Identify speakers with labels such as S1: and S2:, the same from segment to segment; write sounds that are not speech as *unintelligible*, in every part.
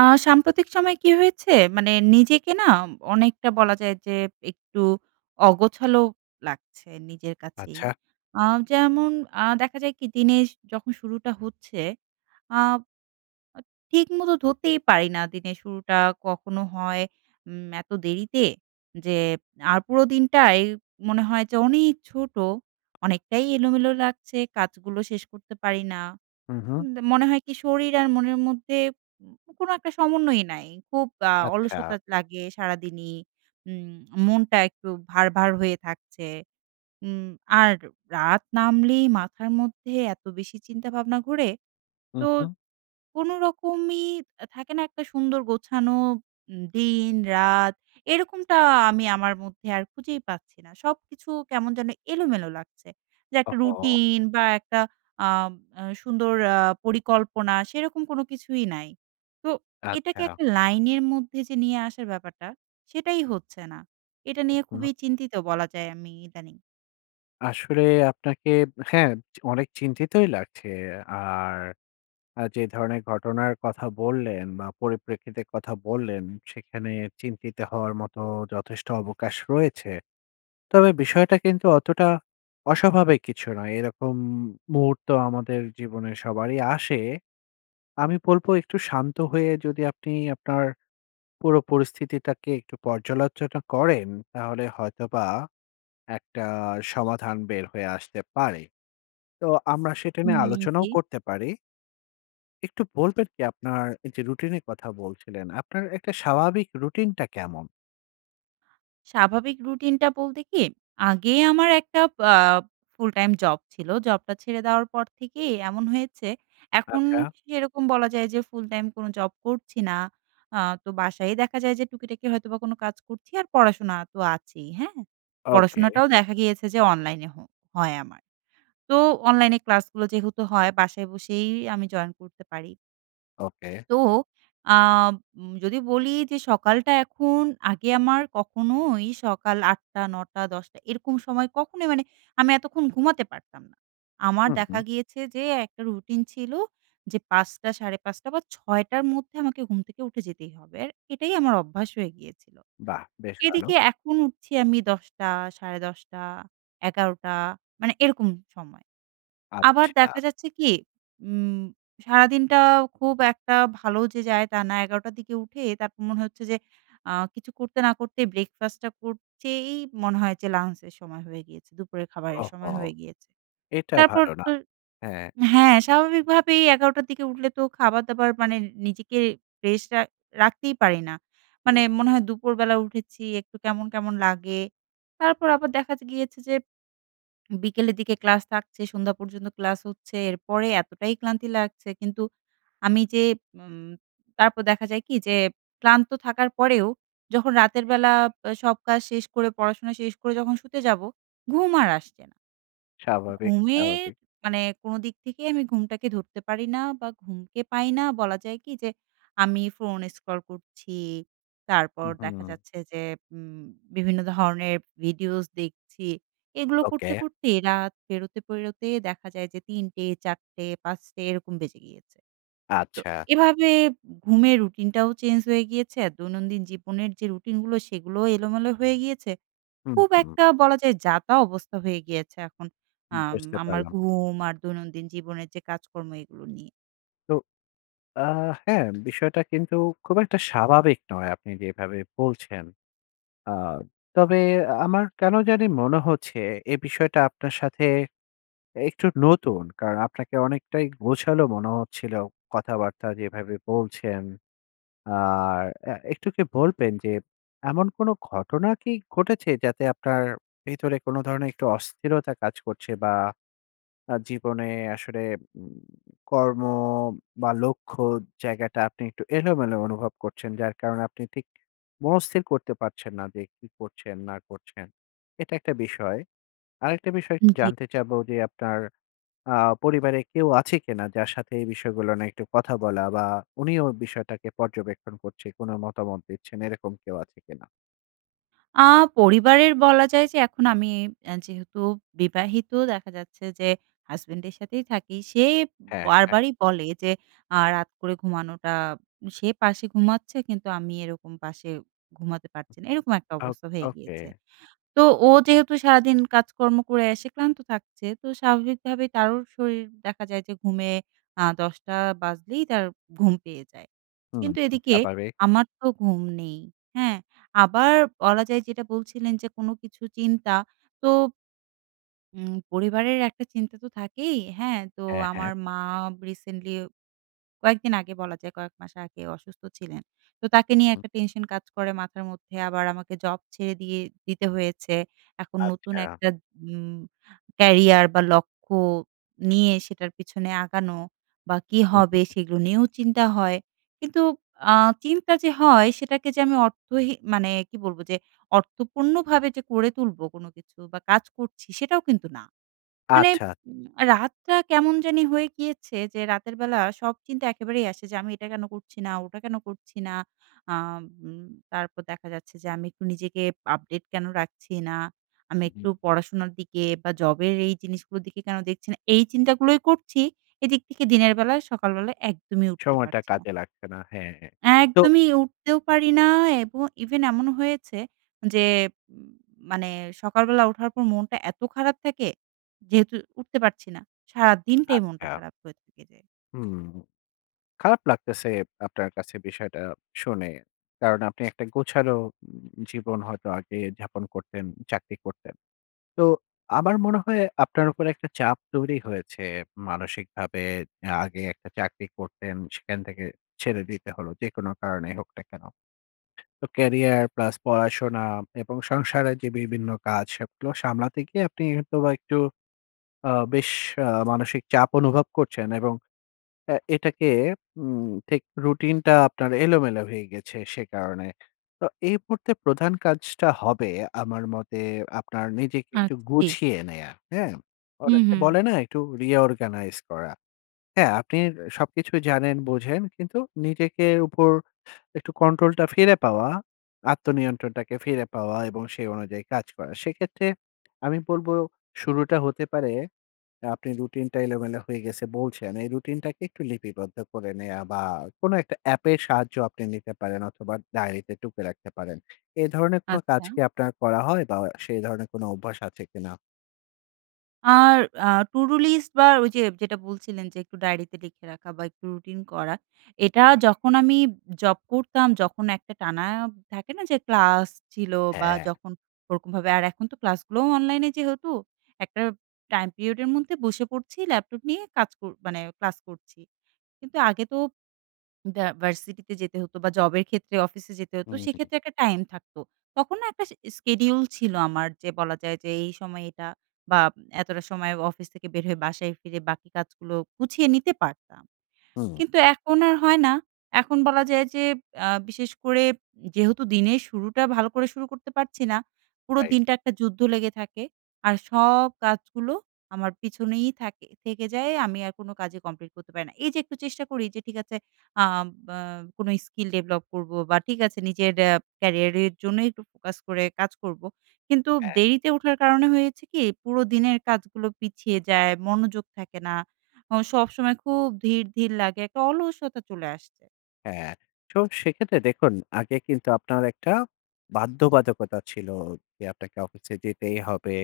S1: আ সাম্প্রতিক সময়ে কি হয়েছে, মানে নিজেকে না অনেকটা বলা যায় যে, একটু অগোছালো লাগছে নিজের কাছেই।
S2: আচ্ছা।
S1: আ যেমন আ দেখা যায় কি, দিনের যখন শুরুটা হচ্ছে, আ আ ঠিকমতো ধরতেই পারি না, দিনের শুরুটা কখনো হয়, উম এত দেরিতে, যে, আর পুরো দিনটাই মনে হয় যে অনেক ছোট, অনেকটাই এলোমেলো লাগছে, কাজগুলো শেষ করতে পারি না,
S2: হুম, হুম।
S1: আম মনে হয় কি শরীর আর মনের মধ্যে কোনো একটা সমন্বয়ই নাই, খুব আ
S2: আচ্ছা।
S1: অলসতা লাগে সারাদিনই। উম মনটা একটু ভার, ভার হয়ে থাকছে, উম আর রাত নামলেই মাথার মধ্যে এত বেশি চিন্তাভাবনা ঘোরে,
S2: হুম,
S1: তো
S2: হুম।
S1: কোনোরকমই, থাকে না একটা সুন্দর গোছানো দিন, রাত, এরকমটা আমি আমার মধ্যে আর খুঁজেই পাচ্ছি না। সবকিছু কেমন যেন এলোমেলো লাগছে, যে একটা
S2: ওহহো!
S1: রুটিন বা একটা আপ আ সুন্দর আ পরিকল্পনা, সেরকম কোনো কিছুই নাই, তো এটাকে
S2: আচ্ছা।
S1: একটা লাইনের মধ্যে যে নিয়ে আসার ব্যাপারটা, সেটাই হচ্ছে না, এটা নিয়ে
S2: আচ্ছা।
S1: খুবই চিন্তিত বলা যায় আমি ইদানিং।
S2: আসলে আপনাকে আব হ্যাঁ অনেক চিন্তিতই লাগছে আর আ যে ধরনের ঘটনার কথা বললেন বা পরিপ্রেক্ষিতের কথা বললেন, সেখানে চিন্তিত হওয়ার মতো যথেষ্ট অবকাশ রয়েছে। তবে বিষয়টা কিন্তু অতটা অস্বাভাবিক কিছু নয়। এরকম মুহূর্ত আমাদের জীবনে সবারই আসে। আমি বলবো একটু শান্ত হয়ে যদি আপনি আপনার পুরো পরিস্থিতিটাকে একটু পর্যালোচনা করেন, তাহলে হয়তোবা একটা সমাধান বের হয়ে আসতে পারে। তো আমরা সেটা নিয়ে
S1: হুম,
S2: আলোচনাও
S1: জি।
S2: করতে পারি। একটু বলবেন কি আপনার যে রুটিন এর কথা বলছিলেন, আপনার একটা স্বাভাবিক রুটিনটা কেমন?
S1: স্বাভাবিক রুটিনটা বলতে কি, আগে আমার একটা আ full-time job ছিল। Job টা ছেড়ে দেওয়ার পর থেকেই এমন হয়েছে। এখন
S2: আচ্ছা।
S1: সেরকম বলা যায় যে ফুল-টাইম কোনো job করছি না। আ তো বাসায়ই দেখা যায় যে টুকিটাকি হয়তো বা কোনো কাজ করছি আর পড়াশোনা তো আছেই, হ্যাঁ।
S2: ওকে।
S1: পড়াশোনাটাও দেখা গিয়েছে যে অনলাইনে হ হয় আমার। তো অনলাইনে ক্লাসগুলো যেহেতু হয় বাসায় বসেই আমি জয়েন করতে পারি।
S2: ওকে।
S1: তো আব উম যদি বলি যে সকালটা এখন আগে আমার কখনোই সকাল ৮ঃ০০, ৯ঃ০০, ১০ঃ০০ এরকম সময় কখনো মানে আমি এতক্ষণ ঘুমাতে পারতাম না। আমার
S2: হুম,
S1: দেখা
S2: হুম।
S1: গিয়েছে যে, একটা রুটিন ছিল যে ৫ঃ০০, ৫ঃ৩০ বা ৬ঃ০০ র মধ্যে আমাকে ঘুম থেকে উঠে যেতেই হবে, আর এটাই আমার অভ্যাস হয়ে গিয়েছিলো।
S2: বাহ! বেশ ভালো।
S1: এদিকে এখন উঠছি আমি ১০ঃ০০ ১০ঃ৩০ ১১ঃ০০ মানে এরকম সময়ে। আবার
S2: আচ্ছা।
S1: দেখা যাচ্ছে কি উম সারাদিনটা খুব একটা ভালো যে যায় তা না। ১১ঃ০০ র দিকে উঠে তারপর মনে হচ্ছে যে আ কিছু করতে না করতে breakfast টা করতেই মনে হয় যে lunch এর সময় হয়ে গিয়েছে। দুপুরের খাবারের সময়
S2: ওহহো!
S1: হয়ে গিয়েছে।
S2: এটা
S1: তারপর
S2: ভালো না।
S1: তো
S2: হ্যাঁ।
S1: হ্যাঁ, স্বাভাবিকভাবেই ১১ঃ০০ র দিকে উঠলে তো খাবার দাবার মানে নিজেকে rest আ রাখতেই পারি না। মানে মনে
S2: *unintelligible*
S1: হয় দুপুরবেলা উঠেছি একটু কেমন, কেমন লাগে। তারপর আবার দেখা যে গিয়েছে যে বিকেলের দিকে class থাকছে। সন্ধ্যা পর্যন্ত class হচ্ছে। এরপরে এতটাই ক্লান্তি লাগছে কিন্তু আমি যে উম তারপর দেখা যায় কি যে ক্লান্ত থাকার পরেও যখন রাতের বেলা এব সব কাজ শেষ করে পড়াশোনা শেষ করে যখন শুতে যাব ঘুম আর আসছে না।
S2: স্বাভাবিক,
S1: ঘুমের
S2: স্বাভাবিক।
S1: মানে কোনো দিক থেকে আমি ঘুমটাকে ধরতে পারি না বা ঘুমকে পাই না বলা যায় কি যে আমি ফোন scroll করছি, তারপর দেখা
S2: হুম।
S1: যাচ্ছে যে উম বিভিন্ন ধরনের videos দেখছি, এগুলো করতে,
S2: ওকে।
S1: করতে রাত পেরোতে, পেরোতে দেখা যায় যে ৩ঃ০০, ৪ঃ০০, ৫ঃ০০ এরকম বেজে গিয়েছে। তো
S2: আচ্ছা।
S1: এভাবে এব ঘুমের রূটিনটাও চেঞ্জ হয়ে গিয়েছে। দৈনন্দিন জীবনের যে রুটিনগুলো সেগুলোও এলোমেলো হয়ে গিয়েছে।
S2: হুম,
S1: খুব
S2: হুম।
S1: একটা বলা যায় যাতা অবস্থা হয়ে গিয়েছে এখন আম
S2: বুঝতে
S1: আমার
S2: পারলাম।
S1: ঘুম আর দৈনন্দিন জীবনের যে কাজকর্ম এগুলো নিয়ে।
S2: তো আ হ্যাঁ, বিষয়টা কিন্তু খুব একটা স্বাভাবিক নয়, আপনি যেভাবে বলছেন। আ তবে আমার কেন জানি মনে হচ্ছে, এ বিষয়টা আপনার সাথে এ একটু নতুন, কারণ আপনাকে অনেকটাই গোছালো মনে হচ্ছিলো, কথাবার্তা যেভাবে বলছেন, আর এ একটু কি বলবেন যে, এমন কোনো ঘটনা কি ঘটেছে যাতে আপনার ভিতরে কোনো ধরনের একটু অস্থিরতা কাজ করছে? বা, আ জীবনে আসলে উম কর্ম বা, লক্ষ্য জায়গাটা, আপনি একটু এলোমেলো অনুভব করছেন, যার কারণে আপনি ঠিক মনস্থির করতে পারছেন না যে, কি করছেন না করছেন? এটা একটা বিষয়। আরেকটা বিষয় একটু
S1: জি।
S2: জানতে চাবো যে, আপনার আ পরিবারে কেউ আছে কিনা, যার সাথে এই বিষয়গুলো নিয়ে একটু কথা বলা বা, উনিও বিষয়টাকে পর্যবেক্ষণ করছে, কোনো মতামত দিচ্ছেন। এরকম কেউ আছে কিনা?
S1: আ পরিবারের বলা যায় যে এখন আমি আ যেহেতু বিবাহিত, দেখা যাচ্ছে যে হাসব্যান্ডের সাথেই থাকি। সে
S2: হ্যাঁ, হ্যাঁ।
S1: বারবারই বলে যে, আ রাত করে ঘুমানোটা সে পাশে ঘুমাচ্ছে, কিন্তু আমি এরকম পাশে ঘুমাতে পারছি না। এরকম একটা
S2: ওক
S1: অবস্থা হয়ে
S2: ওকে।
S1: গিয়েছে। তো ও যেহেতু সারাদিন কাজকর্ম করে এসে ক্লান্ত থাকছে, তো স্বাভাবিকভাবে তারও শরীর দেখা যায় যে ঘুমে, আ ১০:০০ বাজলেই তার ঘুম পেয়ে যায়,
S2: হু,
S1: কিন্তু
S2: হু,
S1: এদিকে
S2: স্বাভাবিক।
S1: আমার তো ঘুম নেই। হ্যাঁ? আবার বলা যায় যেটা বলছিলেন যে, কোনো কিছু চিন্তা। তো উম পরিবারের একটা চিন্তা তো থাকেই। হ্যাঁ? তো
S2: হ্যাঁ,
S1: আমার
S2: হ্যাঁ।
S1: মা বা রিসেন্টলি কয়েকদিন আগে বলা যায় কয়েক মাস আগে অসুস্থ ছিলেন, তো তাকে নিয়ে
S2: হুম।
S1: একটা টেনশন কাজ করে মাথার মধ্যে, আবার আমাকে জব ছেড়ে দিয়ে দিতে হয়েছে, এখন নতুন
S2: আচ্ছা।
S1: একটা উম ক্যারিয়ার বা, লক্ষ্য নিয়ে সেটার পিছনে আগানো বা কী
S2: উ হু,
S1: হবে?
S2: হু।
S1: সেগুলো নিয়েও চিন্তা হয়। কিন্তু আ চিন্তা যে হয়, সেটাকে যে আমি অর্থহী মানে কি বলবো? যে, অর্থপূর্ণভাবে যে করে তুলবো কোনো কিছু বা, কাজ করছি, সেটাও কিন্তু না। মানে
S2: আচ্ছা।
S1: উম রাতটা কেমন জানি হয়ে গিয়েছে, যে রাতের বেলা সব চিন্তা একেবারেই আসে যে, আমি এটা কেন করছি না? ওটা কেন করছি না? আ উম তারপর দেখা যাচ্ছে যে আমি একটু নিজেকে আপডেট কেন রাখছি না? আমি
S2: হু, হুম।
S1: একটু পড়াশোনার দিকে বা, জবের এই জিনিসগুলোর দিকে কেন দেখছি না? এই চিন্তাগুলোই করছি, এদিক থেকে দিনের বেলায়, সকালবেলায় একদমই উঠতে
S2: সময়টা
S1: পারছি না।
S2: কাজে লাগছে না। হ্যাঁ, হ্যাঁ। তো
S1: একদমই উঠতেও পারি না এবং even এমন হয়েছে, যে উম মানে সকালবেলা উঠার পর মনটা এত খারাপ থাকে, যেহেতু উঠতে পারছি না, সারাদিনটাই মনটা
S2: আচ্ছা।
S1: খারাপ হয়ে থেকে যায়।
S2: হুম, খারাপ লাগতেছে আপনার কাছে বিষয়টা শুনে। কারণ, আপনি একটা গোছালো উম জীবন হয়তো আগে যাপন করতেন, চাকরি করতেন। তো আমার মনে হয় আপনার উপর একটা চাপ তৈরি হয়েছে, মানসিকভাবে। আ আগে একটা চাকরি করতেন, সেখান থেকে ছেড়ে দিতে হলো, যেকোনো কারণেই হোক না কেন? তো ক্যারিয়ার প্লাস পড়াশোনা এবং সংসারের যে বিভিন্ন কাজ, সবগুলো সামলাতে গিয়ে আপনি হয়তোবা একটু আ বেশ আ মানসিক চাপ অনুভব করছেন এবং এ এটাকে উম ঠিক রুটিনটা আপনার এলোমেলো হয়ে গেছে, সে কারণে। তা এই মুহূর্তে প্রধান কাজটা হবে আমার মতে, আপনার নিজেকে একটু
S1: আচ্ছা, জি।
S2: গুছিয়ে নেয়া, হ্যাঁ?
S1: হু,
S2: অনেকে
S1: হু।
S2: বলে না, একটু reorganize করা, হ্যাঁ? আপনি সবকিছুই জানেন, বোঝেন, কিন্তু নিজেকে উপর একটু কন্ট্রোলটা ফিরে পাওয়া, আত্মনিয়ন্ত্রণটাকে ফিরে পাওয়া এবং সেই অনুযায়ী কাজ করা। সেক্ষেত্রে আমি বলবো শুরুটা হতে পারে, অ্যা আপনি রুটিনটা এলোমেলো হয়ে গেছে, বলছেন। এই রুটিনটাকে একটু লিপিবদ্ধ করে নেয়া বা, কোনো একটা অ্যাপের সাহায্য আপনি নিতে পারেন, অথবা ডায়রিতে টুকে রাখতে পারেন। এ ধরনের কোন কাজ
S1: আচ্ছা।
S2: কি আপনার করা হয় বা, অ সে ধরণের কোনো অভ্যাস আছে কিনা?
S1: আর আ to do list বা, ওইযে যেটা বলছিলেন যে একটু ডায়েরিতে লিখে রাখা বা, একটু রুটিন করা। এটা যখন আমি উব জব করতাম যখন, একটা টানা থাকে না যে ক্লাস ছিল বা,
S2: হ্যাঁ।
S1: যখন ওরকমভাবে আর এখন তো ক্লাসগুলোও অনলাইনে যেহেতু একটা টাইম পিরিয়ডের মধ্যে বসে পড়ছি ল্যাপটপ নিয়ে কাজ কর মানে ক্লাস করছি। কিন্তু আগে তো ভ্য ভার্সিটিতে যেতে হতো বা, জবের ক্ষেত্রে অফিসে যেতে হতো।
S2: হুম।
S1: সেক্ষেত্রে একটা টাইম থাকতো। তখন না একটা sch schedule ছিল আমার। যে বলা যায় যে, এই সময় এটা বা, এতটা সময় অফিস থেকে বের হয়ে বাসায় ফিরে বাকি কাজগুলো গুছিয়ে নিতে পারতাম।
S2: হুম।
S1: কিন্তু এখন আর হয় না। এখন বলা যায় যে, আ বিশেষ করে যেহেতু দিনের শুরুটা ভালো করে শুরু করতে পারছি না, পুরো
S2: Right।
S1: দিনটা একটা যুদ্ধ লেগে থাকে আর সব কাজগুলো আমার পিছনেই থাকে থেকে যায়। আমি আর কোনো কাজই কমপ্লিট করতে পারি না। এইযে একটু চেষ্টা করি যে, ঠিক আছে, অ্যাঁম ব্য কোন স্কিল ডেভেলপ করবো বা, ঠিক আছে নিজের এ্যা কেরিয়ারের জন্যই একটু ফোকাস করে কাজ করবো। কিন্তু
S2: হ্যাঁ।
S1: দেরিতে ওঠার কারণে হয়েছে কি? পুরো দিনের কাজগুলো পিছিয়ে যায়। মনোযোগ থাকে না। অ সবসময় খুব ধীর, ধীর লাগে। একটা অলসতা চলে আসছে।
S2: হ্যাঁ, তো সেক্ষেত্রে দেখুন আগে কিন্তু আপনার একটা বাধ্যবাধকতা ছিল, যে আপনাকে অফিসে যেতেই হবে,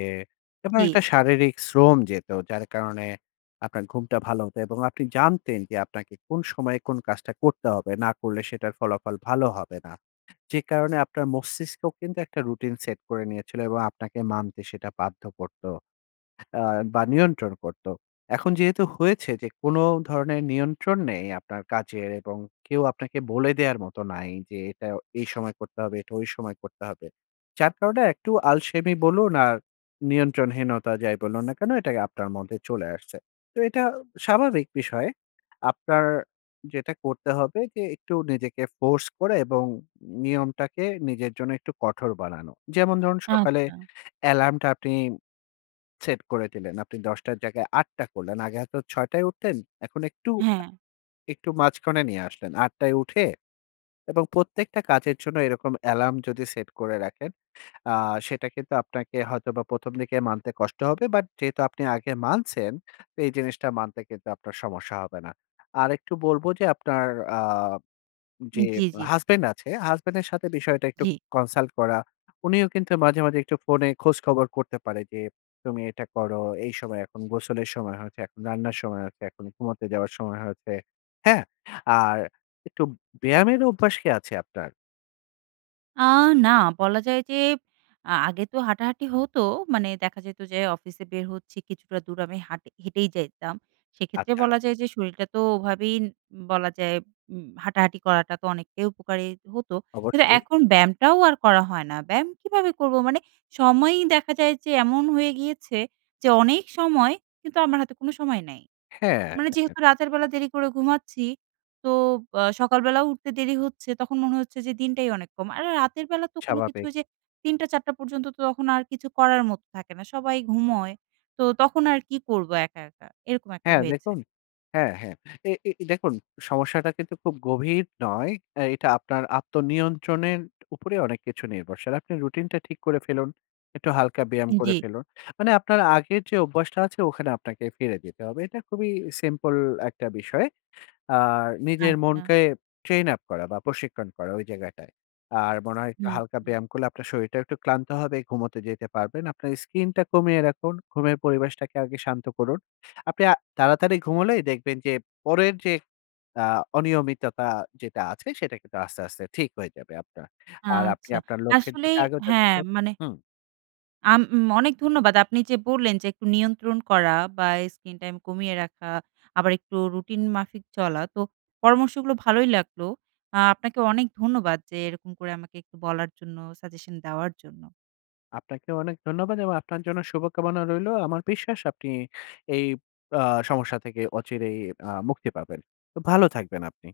S2: এবং
S1: জি।
S2: একটা শারীরিক শ্রম যেত যার কারণে আপনার ঘুমটা ভালো হতো এবং আপনি জানতেন যে আপনাকে কোন সময়ে কোন কাজটা করতে হবে, না করলে সেটার ফলাফল ভালো হবে না। যে কারণে আপনার মস্তিষ্কও কিন্তু একটা routine set করে নিয়েছিল, এবং আপনাকে মানতে সেটা বাধ্য করত, অ্যা বা নিয়ন্ত্রণ করত। এখন যেহেতু হয়েছে যে কোন ধরনের নিয়ন্ত্রণ নেই আপনার কাজের, এবং কেউ আপনাকে বলে দেওয়ার মতো নাই যে এটা এই সময় করতে হবে এটা ওই সময় করতে হবে। যার কারণে একটু আলসেমি বলুন, আর নিয়ন্ত্রণহীনতা যাই বলুন না কেন এটা আপনার মধ্যে চলে আসছে। তো এটা স্বাভাবিক বিষয়। আপনার যেটা করতে হবে যে একটু নিজেকে force করে এবইয়। ম নিয়মটাকে নিজের জন্য একটু কঠোর বানানো। যেমন ধরুন, সকালে
S1: আচ্ছা।
S2: alarm টা আপনি সেট করে দিলেন আপনি ১০ঃ০০ টর জায়গায় ৮ঃ০০ করলেন আগে হয়তো ৬ঃ০০ য় উঠতেন এখন একটু, আ
S1: হ্যাঁ।
S2: একটু মাঝখানে নিয়ে আসলেন। ৮ঃ০০ য় উঠে এবং প্রত্যেকটা কাজের জন্য এরকম alarm যদি সেট করে রাখেন, আ সেটা কিন্তু আপনাকে হয়তোবা ১ম দিকে মানতে কষ্ট হবে but যেহেতু আপনি আগে মানছেন। এই জিনিসটা মানতে কিন্তু আপনার সমস্যা হবে না। আর একটু বলব যে আপনার আ যে
S1: জি, জি।
S2: husband আছে, husband এর সাথে বিষয়টা একটু
S1: জি।
S2: consult করা। উনিও কিন্তু মাঝে, মাঝে একটু ফোনে খোঁজখবর করতে পারে যে তুমি এটা করো। এই সময় এখন গোসলের সময় হয়েছে, এখন রান্নার সময় হয়েছে। এখন ঘুমোতে যাওয়ার সময় হয়েছে। হ্যাঁ? আর একটু ব্যায়ামের অভ্যাস কি আছে আপনার?
S1: আ না, বলা যায় যে আ আগে তো হাঁটাহাঁটি হতো। মানে দেখা যেত যে, অফিসে বের হচ্ছি, কিছুটা দূর আমি হাঁট হেঁটেই যাইতাম। সেক্ষেত্রে
S2: আচ্ছা।
S1: বলা যায় যে, শরীরটা তো ওভাবেই উ বলা যায় উম হাঁটাহাঁটি করাটা তো অনেকটাই উপকারী হতো। কিন্তু
S2: অবশ্যই।
S1: এখন ব্যায়ামটাও আর করা হয় না। ব্যায়াম কীভাবে করবো, মানে সময়ই দেখা যায় যে, এমন হয়ে গিয়েছে যে, অনেক সময় কিন্তু আমার হাতে কোনো সময় নাই।
S2: হ্যাঁ,
S1: মানে
S2: হ্যাঁ।
S1: যেহেতু রাতের বেলা দেরি করে ঘুমাচ্ছি, তো অ সকালবেলা উঠতে দেরি হচ্ছে। তখন মনে হচ্ছে যে, দিনটাই অনেক কম। আর রা রাতের বেলা তো কোন কিছু
S2: স্বাভাবিক।
S1: ঐযে ৩ঃ০০ ৪ঃ০০ পর্যন্ত, তো তখন আর কিছু করার মতো থাকে না। সবাই ঘুমোয়। তো তখন আর কি করবো, একা, একা, এরকম একটা
S2: হ্যাঁ,
S1: হয়েছে।
S2: দেখুন, হ্যাঁ, হ্যাঁ। এ এ দেখুন, সমস্যাটা কিন্তু খুব গভীর নয়। অ্যা এটা আপনার আত্মনিয়ন্ত্রণের উপরে অনেক কিছু নির্ভরশীল। আপনি রুটিন টা ঠিক করে ফেলুন। একটু হালকা ব্যায়াম করে
S1: জি।
S2: ফেলুন। মানে আপনার আগের যে অভ্যাসটা আছে, ওখানে আপনাকে ফিরে যেতে হবে। এটা খুবই সিম্পল একটা বিষয়। আর নিজের
S1: আচ্ছা।
S2: মনকে ট্রেইন আপ করা বা প্রশিক্ষণ করা, ঐ জায়গাটায়। আর মনে হয় একটু
S1: না,
S2: হালকা
S1: না।
S2: ব্যায়াম করলে আপনার শরীরটাও একটু ক্লান্ত হবে, ঘুমোতে যেতে পারবেন। আপনার স্কিনটা কমিয়ে রাখুন। ঘুমের পরিবেশটাকে আগে শান্ত করুন। আপনি আ তাড়াতাড়ি ঘুমোলেই দেখবেন যে, পরের যে আ অনিয়মিততা যেটা আছে, সেটা কিন্তু আস্তে, আস্তে ঠিক হয়ে যাবে আপনার। আর আপনি
S1: আচ্ছা,
S2: আপনার লক্ষ্যের
S1: আসলেই
S2: দিকে আগাতে
S1: হ্যাঁ
S2: থাকুন।
S1: মানে
S2: হুম।
S1: আম ম অনেক ধন্যবাদ। আপনি যে বললেন যে একটু নিয়ন্ত্রণ করা বা স্কিন টাইম কমিয়ে রাখা, আবার একটু রুটিন মাফিক চলা। তো পরামর্শগুলো ভালোই লাগলো। আ আপনাকে অনেক ধন্যবাদ যে এরকম করে আমাকে একটু বলার জন্য, সাজেশন দেওয়ার জন্য।
S2: আপনাকেও অনেক ধন্যবাদ এবং আপনার জন্য শুভকামনা রইলো। আমার বিশ্বাস আপনি এই আ সমস্যা থেকে অচিরেই আ মুক্তি পাবেন। তো ভালো থাকবেন আপনি।